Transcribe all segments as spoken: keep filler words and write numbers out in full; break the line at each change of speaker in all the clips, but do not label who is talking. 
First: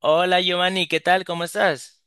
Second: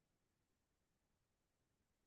Hola Giovanni, ¿qué tal? ¿Cómo estás?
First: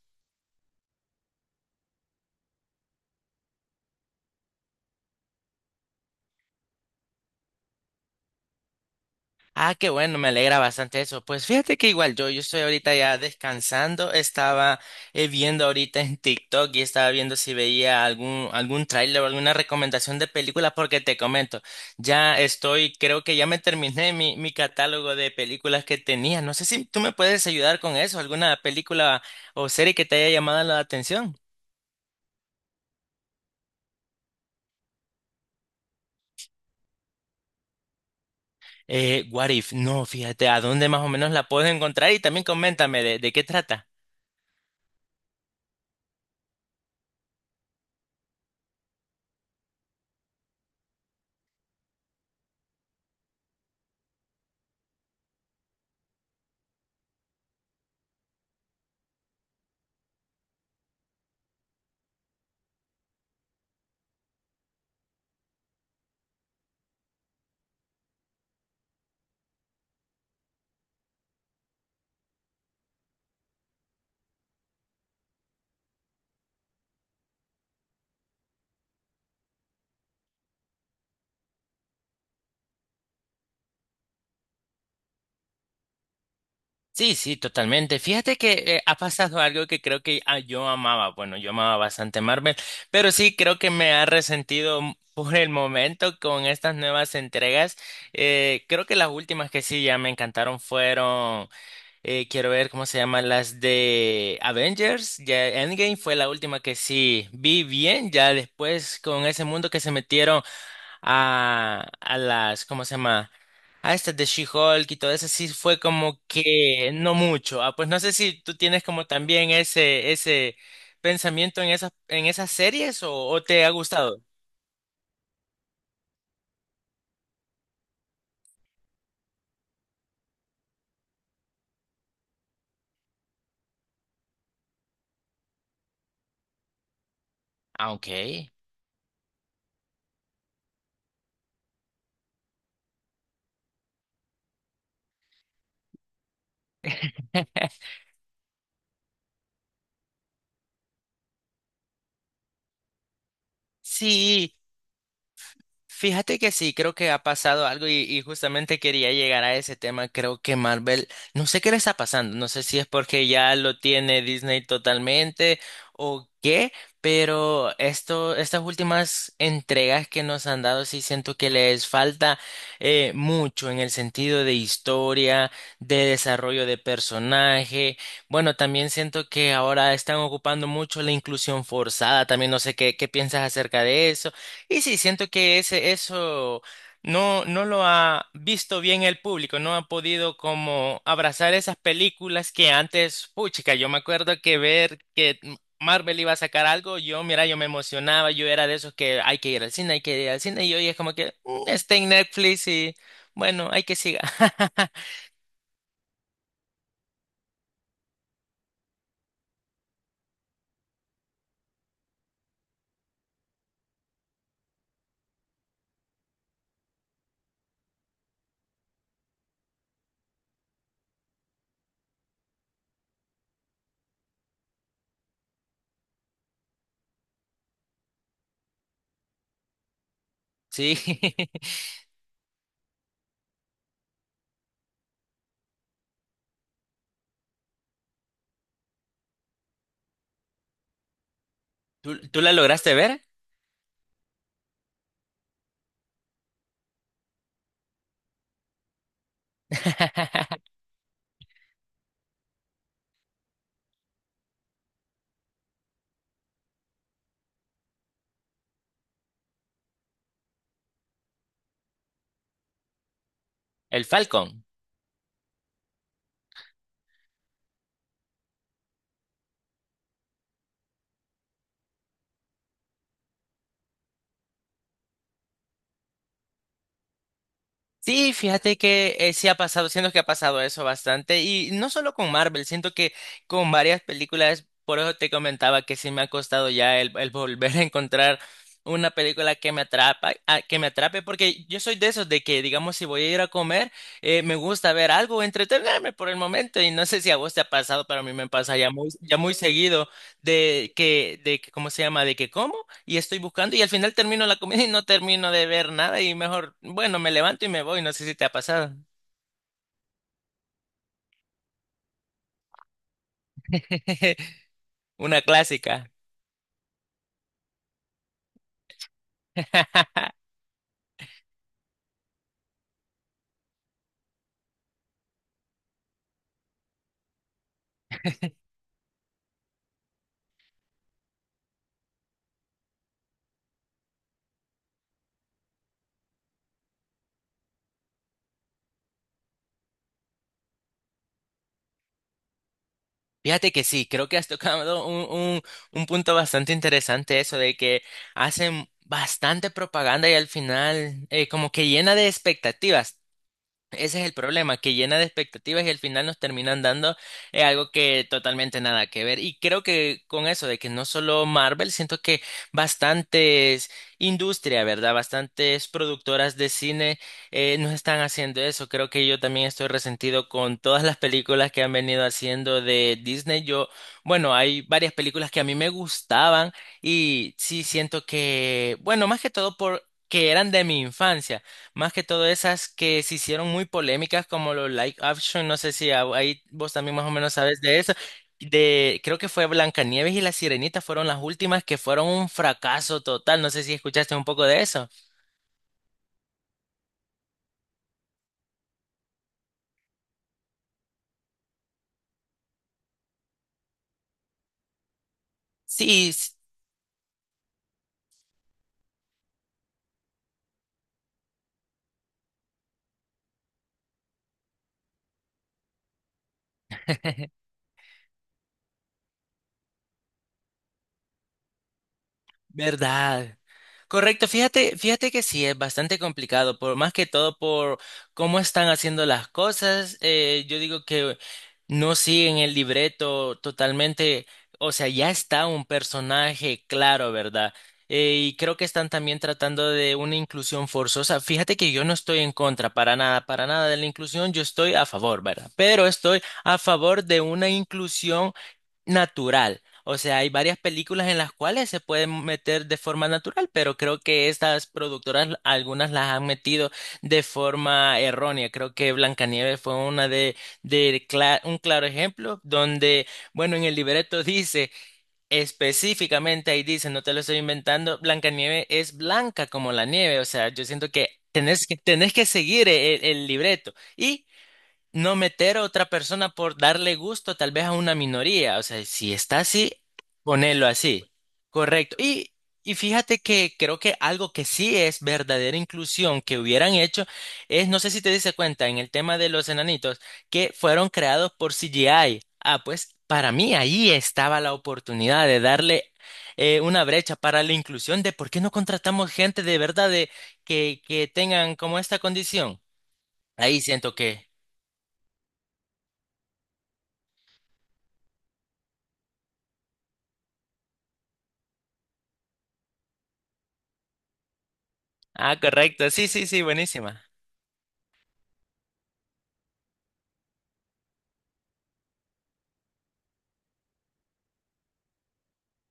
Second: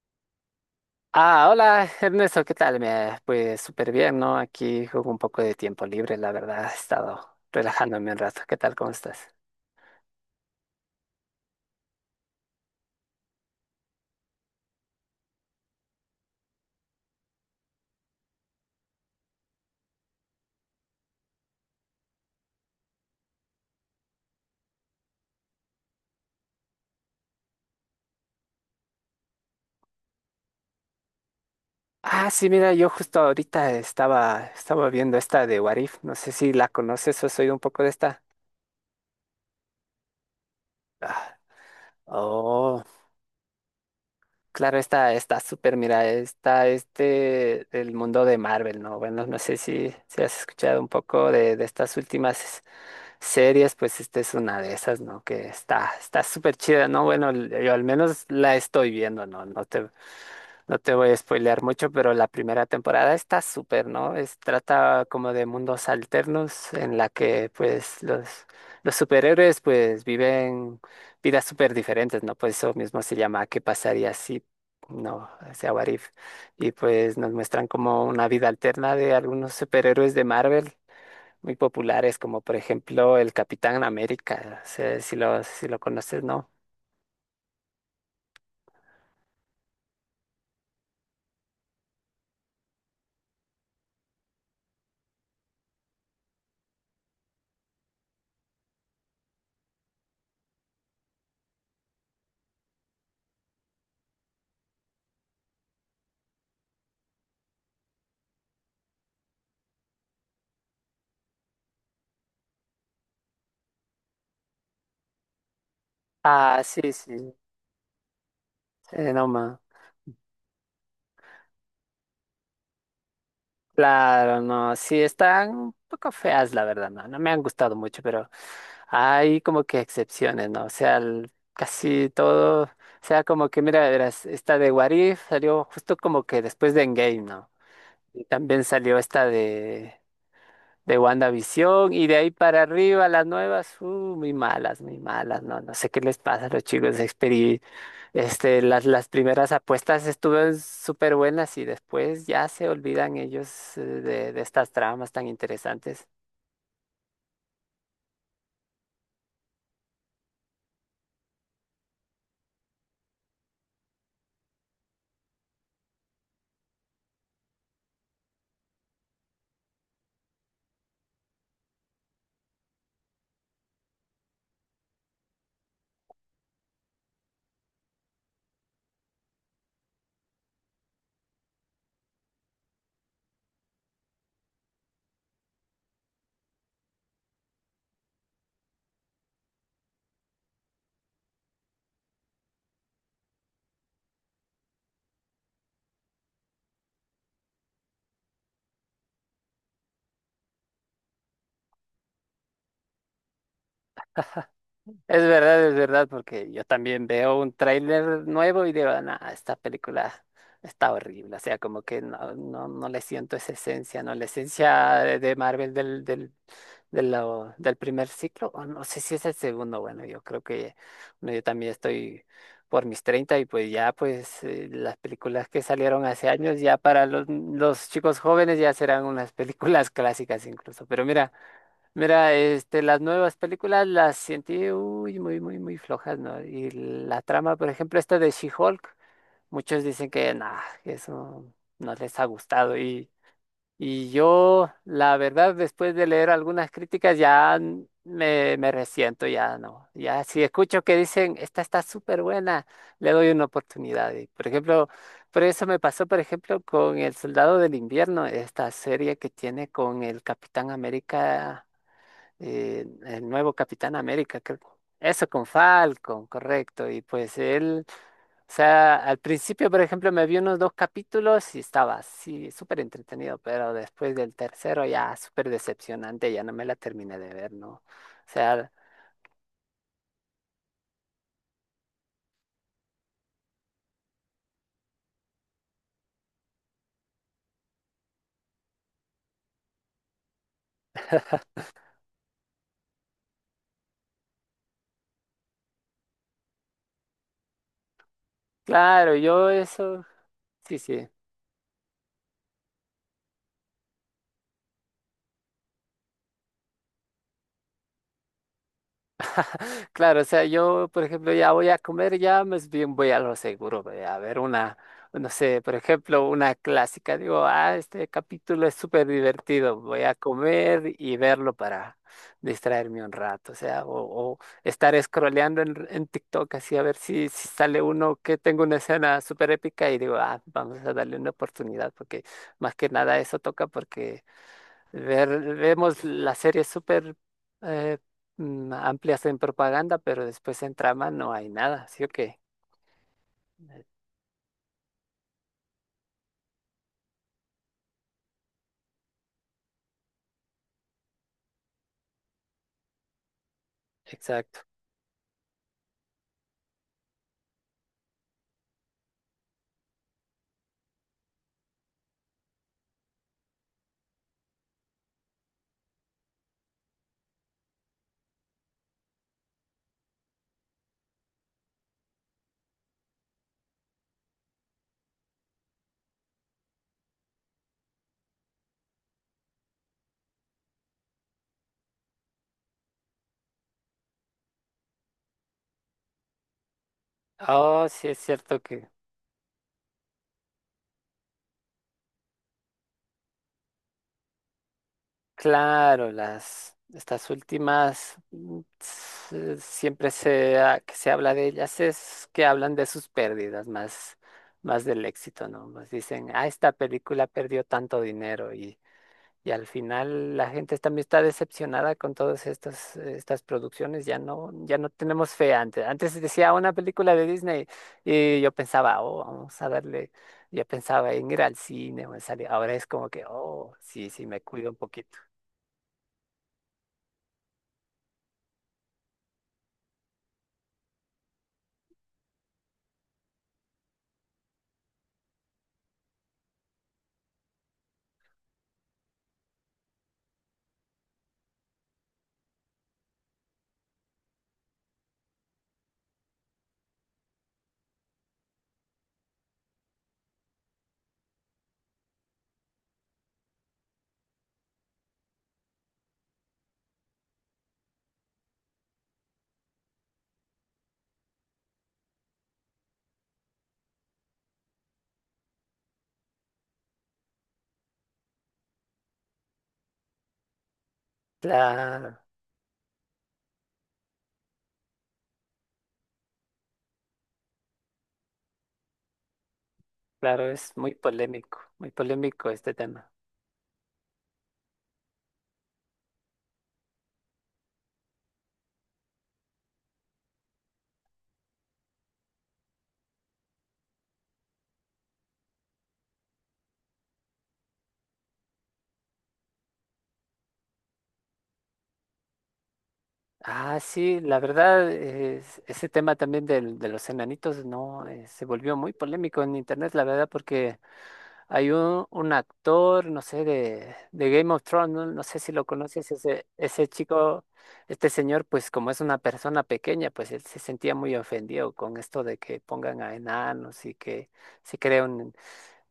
Ah, hola Ernesto, ¿qué tal? Me, pues súper bien, ¿no? Aquí juego un poco de tiempo libre, la verdad, he estado relajándome un rato. ¿Qué tal? ¿Cómo estás?
Ah, qué bueno, me alegra bastante eso. Pues fíjate que igual yo, yo estoy ahorita ya descansando, estaba eh, viendo ahorita en TikTok y estaba viendo si veía algún, algún tráiler o alguna recomendación de películas porque te comento, ya estoy, creo que ya me terminé mi, mi catálogo de películas que tenía. No sé si tú me puedes ayudar con eso, alguna película o serie que te haya llamado la atención.
Ah, sí, mira, yo justo ahorita estaba, estaba viendo esta de Warif. No sé si la conoces o has oído un poco de esta.
Eh, What If, no, fíjate, ¿a dónde más o menos la puedo encontrar? Y también
Oh,
coméntame de, de qué trata.
claro, esta está súper, mira, está este del mundo de Marvel, ¿no? Bueno, no sé si, si has escuchado un poco de, de estas últimas series. Pues esta es una de esas, ¿no? Que está, está súper chida, ¿no? Bueno, l- yo al menos la estoy viendo, ¿no? No te, no te voy a spoilear mucho, pero la primera temporada está súper, ¿no? Es, trata como de mundos alternos en la que, pues, los, los superhéroes, pues, viven vidas súper diferentes, ¿no? Pues eso mismo se llama ¿Qué pasaría si...? No, o sea, What If. Y pues nos muestran como una vida alterna de algunos superhéroes de Marvel muy populares, como por ejemplo el Capitán América, sé si lo, si lo conoces, ¿no?
Sí, sí, totalmente. Fíjate que eh, ha pasado algo que creo que ah, yo amaba. Bueno, yo amaba bastante Marvel, pero sí creo que me ha resentido m- por el momento con estas nuevas entregas. Eh, creo que las últimas que sí ya me encantaron fueron, eh, quiero ver cómo se llaman las de Avengers. Ya Endgame fue la última que sí vi bien. Ya después con ese mundo que se metieron a, a las, ¿cómo se llama? A estas de She-Hulk y todo eso, sí fue como
Ah,
que
sí,
no
sí,
mucho. Ah, pues no sé si tú tienes como
eh, no
también
más.
ese, ese pensamiento en esas, en esas series o, o te ha gustado.
Claro, no, sí, están un poco feas, la verdad, no, no me han gustado mucho, pero hay como que excepciones, ¿no? O sea, el- casi todo, o sea, como que, mira, verás, esta de Warif salió justo como que después de Endgame, ¿no?
Ah, ok.
Y también salió esta de de WandaVision y de ahí para arriba las nuevas, uh, muy malas, muy malas, no, no sé qué les pasa a los chicos de Xperi. Este, las, las primeras apuestas estuvieron súper buenas y después ya se olvidan ellos eh, de, de
Sí.
estas tramas tan interesantes.
Fíjate que sí, creo que ha pasado algo y, y justamente quería llegar a ese tema. Creo que Marvel, no sé qué le está pasando, no sé si es porque ya lo tiene Disney totalmente o qué, pero esto, estas últimas entregas que nos han dado sí siento que les falta eh, mucho en el sentido de historia, de desarrollo de personaje. Bueno, también siento que ahora están ocupando mucho la inclusión forzada. También no sé qué, qué piensas acerca de eso y sí, siento que ese, eso no, no lo ha visto bien el público, no ha podido como abrazar esas películas que antes, puchica, yo me acuerdo que ver que M- Marvel iba a sacar algo, yo, mira, yo me emocionaba, yo era de esos que hay que ir al cine, hay que ir al cine, y hoy es como que "Mm, está en Netflix y bueno, hay que siga".
Es verdad, es verdad, porque yo también veo un tráiler nuevo y digo, "Nah, esta película está horrible". O sea, como que no, no, no le siento esa esencia, ¿no? La esencia de de Marvel del, del de lo, del primer ciclo, o no sé si es el segundo, bueno, yo creo que bueno, yo también estoy por mis treinta y pues ya pues eh, las películas que salieron hace años ya para los, los chicos jóvenes ya serán unas películas clásicas incluso,
Sí.
pero mira, mira, este, las nuevas películas las sentí uy, muy, muy, muy flojas, ¿no? Y la trama, por ejemplo, esta de She-Hulk, muchos dicen que nada, eso no
¿Tú,
les ha
tú la
gustado
lograste
y...
ver?
Y yo, la verdad, después de leer algunas críticas, ya n- me, me resiento, ya no. Ya si escucho que dicen, esta está súper buena, le doy una oportunidad. Y, por ejemplo, por eso me pasó, por ejemplo, con El Soldado del Invierno, esta serie que tiene con el Capitán América, eh, el nuevo Capitán
El
América, creo.
Falcon.
Eso con Falcon, correcto. Y pues él... O sea, al principio, por ejemplo, me vi unos dos capítulos y estaba así, súper entretenido, pero después del tercero ya súper decepcionante, ya no me la terminé de ver, ¿no? O
Sí,
sea,
fíjate que eh, sí ha pasado, siento que ha pasado eso bastante y no solo con Marvel, siento que con varias películas, por eso te comentaba que sí me ha costado ya el, el volver a encontrar una película que me atrapa, a- que me atrape, porque yo soy de esos de que, digamos, si voy a ir a comer, eh, me gusta ver algo, entretenerme por el momento y no sé si a vos te ha pasado, pero a mí me pasa ya muy,
claro,
ya
yo
muy
eso,
seguido
sí,
de
sí.
que, de que, ¿cómo se llama? De que como y estoy buscando y al final termino la comida y no termino de ver nada y mejor, bueno, me levanto y me voy, no sé si te ha pasado.
Claro, o sea, yo, por ejemplo, ya voy a comer, ya más bien voy a lo seguro, ve, a ver una, no
Una
sé, por
clásica.
ejemplo, una clásica. Digo, ah, este capítulo es súper divertido, voy a comer y verlo para distraerme un rato, o sea, o, o estar scrolleando en, en TikTok así a ver si, si sale uno que tengo una escena súper épica y digo, ah, vamos a darle una oportunidad, porque más que nada eso toca porque... Ver- vemos las series súper eh, mm, amplias en propaganda, pero después en trama no hay nada, ¿sí o qué?
Fíjate que
Eh,
sí, creo que has tocado un, un, un punto bastante interesante eso de que hacen bastante propaganda y al final eh, como que llena de expectativas. Ese es el
Exacto.
problema, que llena de expectativas y al final nos terminan dando eh, algo que totalmente nada que ver. Y creo que con eso de que no solo Marvel, siento que bastantes industria, ¿verdad? Bastantes productoras de cine eh, nos están haciendo eso. Creo que yo también estoy resentido con todas las películas que han venido haciendo de Disney. Yo, bueno, hay varias películas que a mí me gustaban y sí siento que, bueno, más que todo por... que eran de mi infancia. Más que todo esas que se hicieron muy polémicas como los live action, no sé si a- ahí vos también más o menos sabes
Oh,
de
sí
eso.
es cierto que,
De, creo que fue Blancanieves y La Sirenita fueron las últimas que fueron un fracaso total. No sé si escuchaste un poco de eso.
claro, las estas últimas mm, s- siempre se ha- que se habla de ellas es que hablan de sus pérdidas más más del éxito, ¿no? Más
Sí,
dicen, ah,
sí.
esta película perdió tanto dinero. y Y al final la gente también está decepcionada con todas estas, estas producciones, ya no, ya no tenemos fe antes. Antes decía una película de Disney y yo pensaba, oh, vamos a darle, yo pensaba en ir al cine o en salir. Ahora es como que,
¿Verdad?
oh, sí, sí, me
Correcto,
cuido un
fíjate,
poquito.
fíjate que sí, es bastante complicado, por más que todo por cómo están haciendo las cosas, eh, yo digo que no siguen el libreto totalmente, o sea, ya está un personaje claro, ¿verdad? Eh, y creo que están también tratando de una inclusión forzosa. Fíjate que yo no estoy en contra para nada, para nada de la inclusión, yo estoy a favor, ¿verdad? Pero estoy a favor de una inclusión natural. O sea, hay varias películas en las cuales se pueden meter de forma natural, pero creo que estas productoras, algunas las han metido de forma errónea. Creo que Blancanieves fue una de, de cla- un claro ejemplo donde, bueno, en el libreto dice específicamente, ahí dice, no te lo estoy inventando, Blancanieves es blanca como la nieve. O sea, yo siento que tenés que,
Claro,
tenés que seguir el, el libreto. Y no meter a otra persona por darle gusto tal vez a una minoría. O sea, si está así,
claro, es
ponerlo
muy
así.
polémico, muy
Correcto.
polémico
Y,
este
y
tema.
fíjate que creo que algo que sí es verdadera inclusión que hubieran hecho es, no sé si te diste cuenta en el tema de los enanitos, que fueron creados por C G I. Ah, pues para mí ahí estaba la oportunidad de darle eh, una brecha para la inclusión de por qué no contratamos gente de verdad de, que, que tengan como esta condición.
Ah,
Ahí siento
sí, la
que...
verdad, es- ese tema también del- de los enanitos, no, Eh, se volvió muy polémico en internet, la verdad, porque hay un, un actor, no sé, de, de Game of Thrones, no, no sé si
Ah,
lo
correcto.
conoces,
Sí,
ese,
sí, sí,
ese
buenísima.
chico, este señor, pues como es una persona pequeña, pues él se sentía muy ofendido con esto de que pongan a enanos y que se creen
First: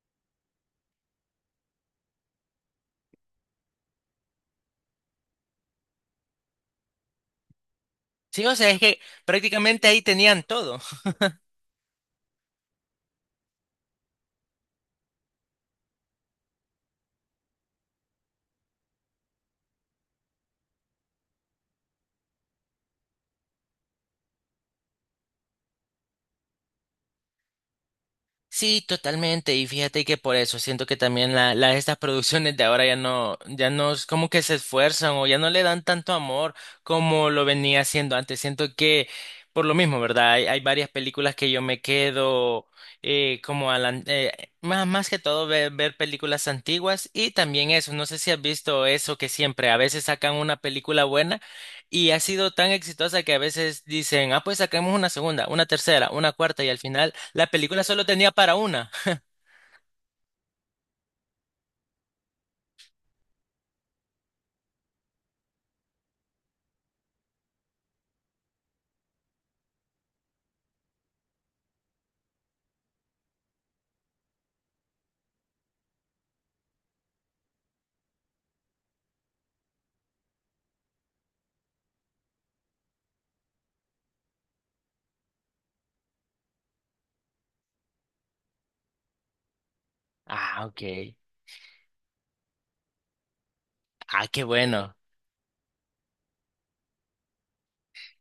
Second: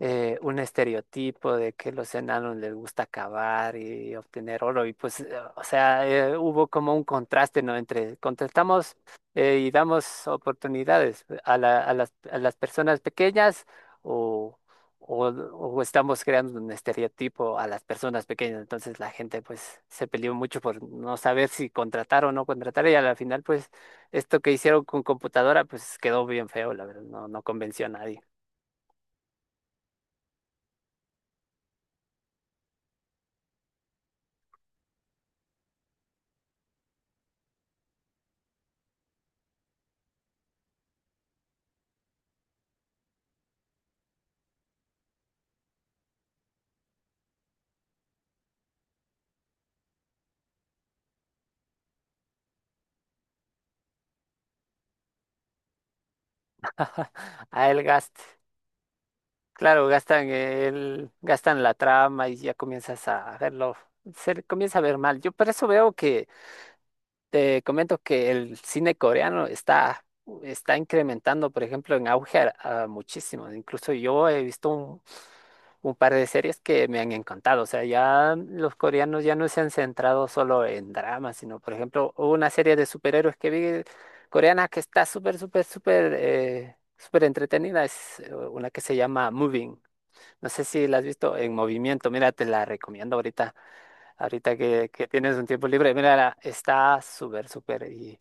eh, un estereotipo de que los enanos les gusta cavar y obtener oro. Y pues, eh, o sea, eh, hubo como un contraste, ¿no? Entre
Sí, o sea, es
contestamos
que
eh, y
prácticamente ahí
damos
tenían todo.
oportunidades a la- a las, a las personas pequeñas o, o, o estamos creando un estereotipo a las personas pequeñas. Entonces la gente pues se peleó mucho por no saber si contratar o no contratar y a la final pues esto que hicieron con computadora pues quedó bien feo, la verdad, no, no convenció a nadie.
Sí, totalmente. Y fíjate que por eso siento que también la, la- estas producciones de ahora ya no, ya no es como que se esfuerzan o ya no le dan tanto amor como lo venía haciendo antes. Siento que por lo mismo, ¿verdad? Hay, hay varias películas que yo me quedo eh, como a la- eh, más, más que todo ver, ver películas antiguas y también eso. No sé si has visto eso que siempre a veces sacan una película buena y ha sido tan exitosa que a veces dicen, ah, pues sacamos una segunda, una tercera, una cuarta y al final la
A el
película solo
gasto.
tenía para una.
Claro, gastan el, gastan la trama y ya comienzas a verlo, se le comienza a ver mal. Yo por eso veo que, te comento que el cine coreano está, está incrementando, por ejemplo, en auge a- a muchísimo. Incluso yo he visto un, un par de series que me han encantado. O sea, ya los coreanos ya no se han centrado solo en dramas, sino, por ejemplo, hubo una serie de superhéroes que vi coreana que está súper, súper, súper, eh, súper entretenida. Es eh, una que se llama Moving. No sé
Ah, ok.
si la has visto en movimiento. Mira, te la recomiendo ahorita.
Ah, qué
Ahorita que,
bueno.
que tienes un tiempo libre. Mira, está súper, súper. Y,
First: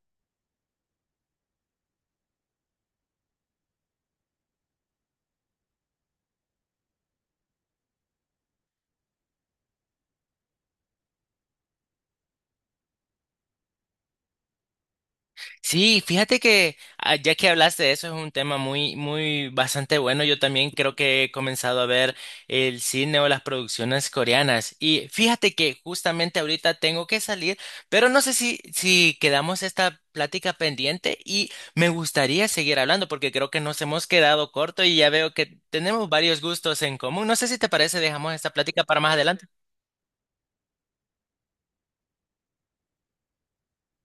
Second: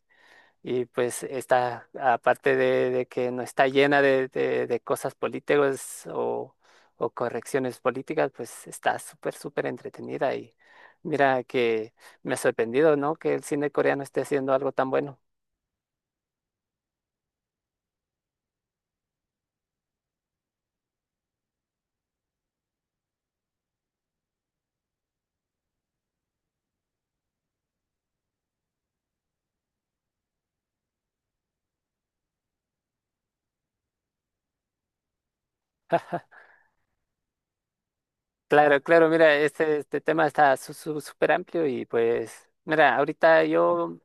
y pues está, aparte de, de que no está llena de, de- de cosas políticas o, o correcciones políticas, pues está súper, súper entretenida. Y mira que me ha sorprendido, ¿no? Que el cine coreano esté haciendo algo tan bueno.
Sí, fíjate que ah, ya que hablaste de eso es un tema muy, muy bastante bueno. Yo también creo que he comenzado a ver el cine o las producciones coreanas. Y fíjate que justamente ahorita tengo que salir, pero no sé si, si quedamos esta plática pendiente y me gustaría seguir hablando porque creo que nos hemos quedado corto y ya veo que tenemos varios gustos en común. No sé si te parece, dejamos esta
Claro,
plática para
claro,
más
mira,
adelante.
este, este tema está su- su- súper amplio y pues, mira, ahorita yo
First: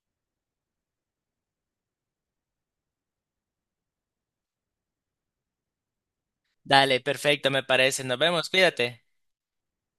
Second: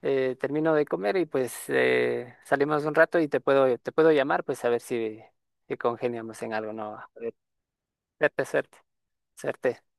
eh, termino de comer y pues eh, salimos un rato y te puedo, te puedo llamar, pues a ver si, si congeniamos en algo, ¿no?
Dale,
A ver,
perfecto, me parece. Nos
suerte,
vemos,
suerte,
cuídate.
suerte.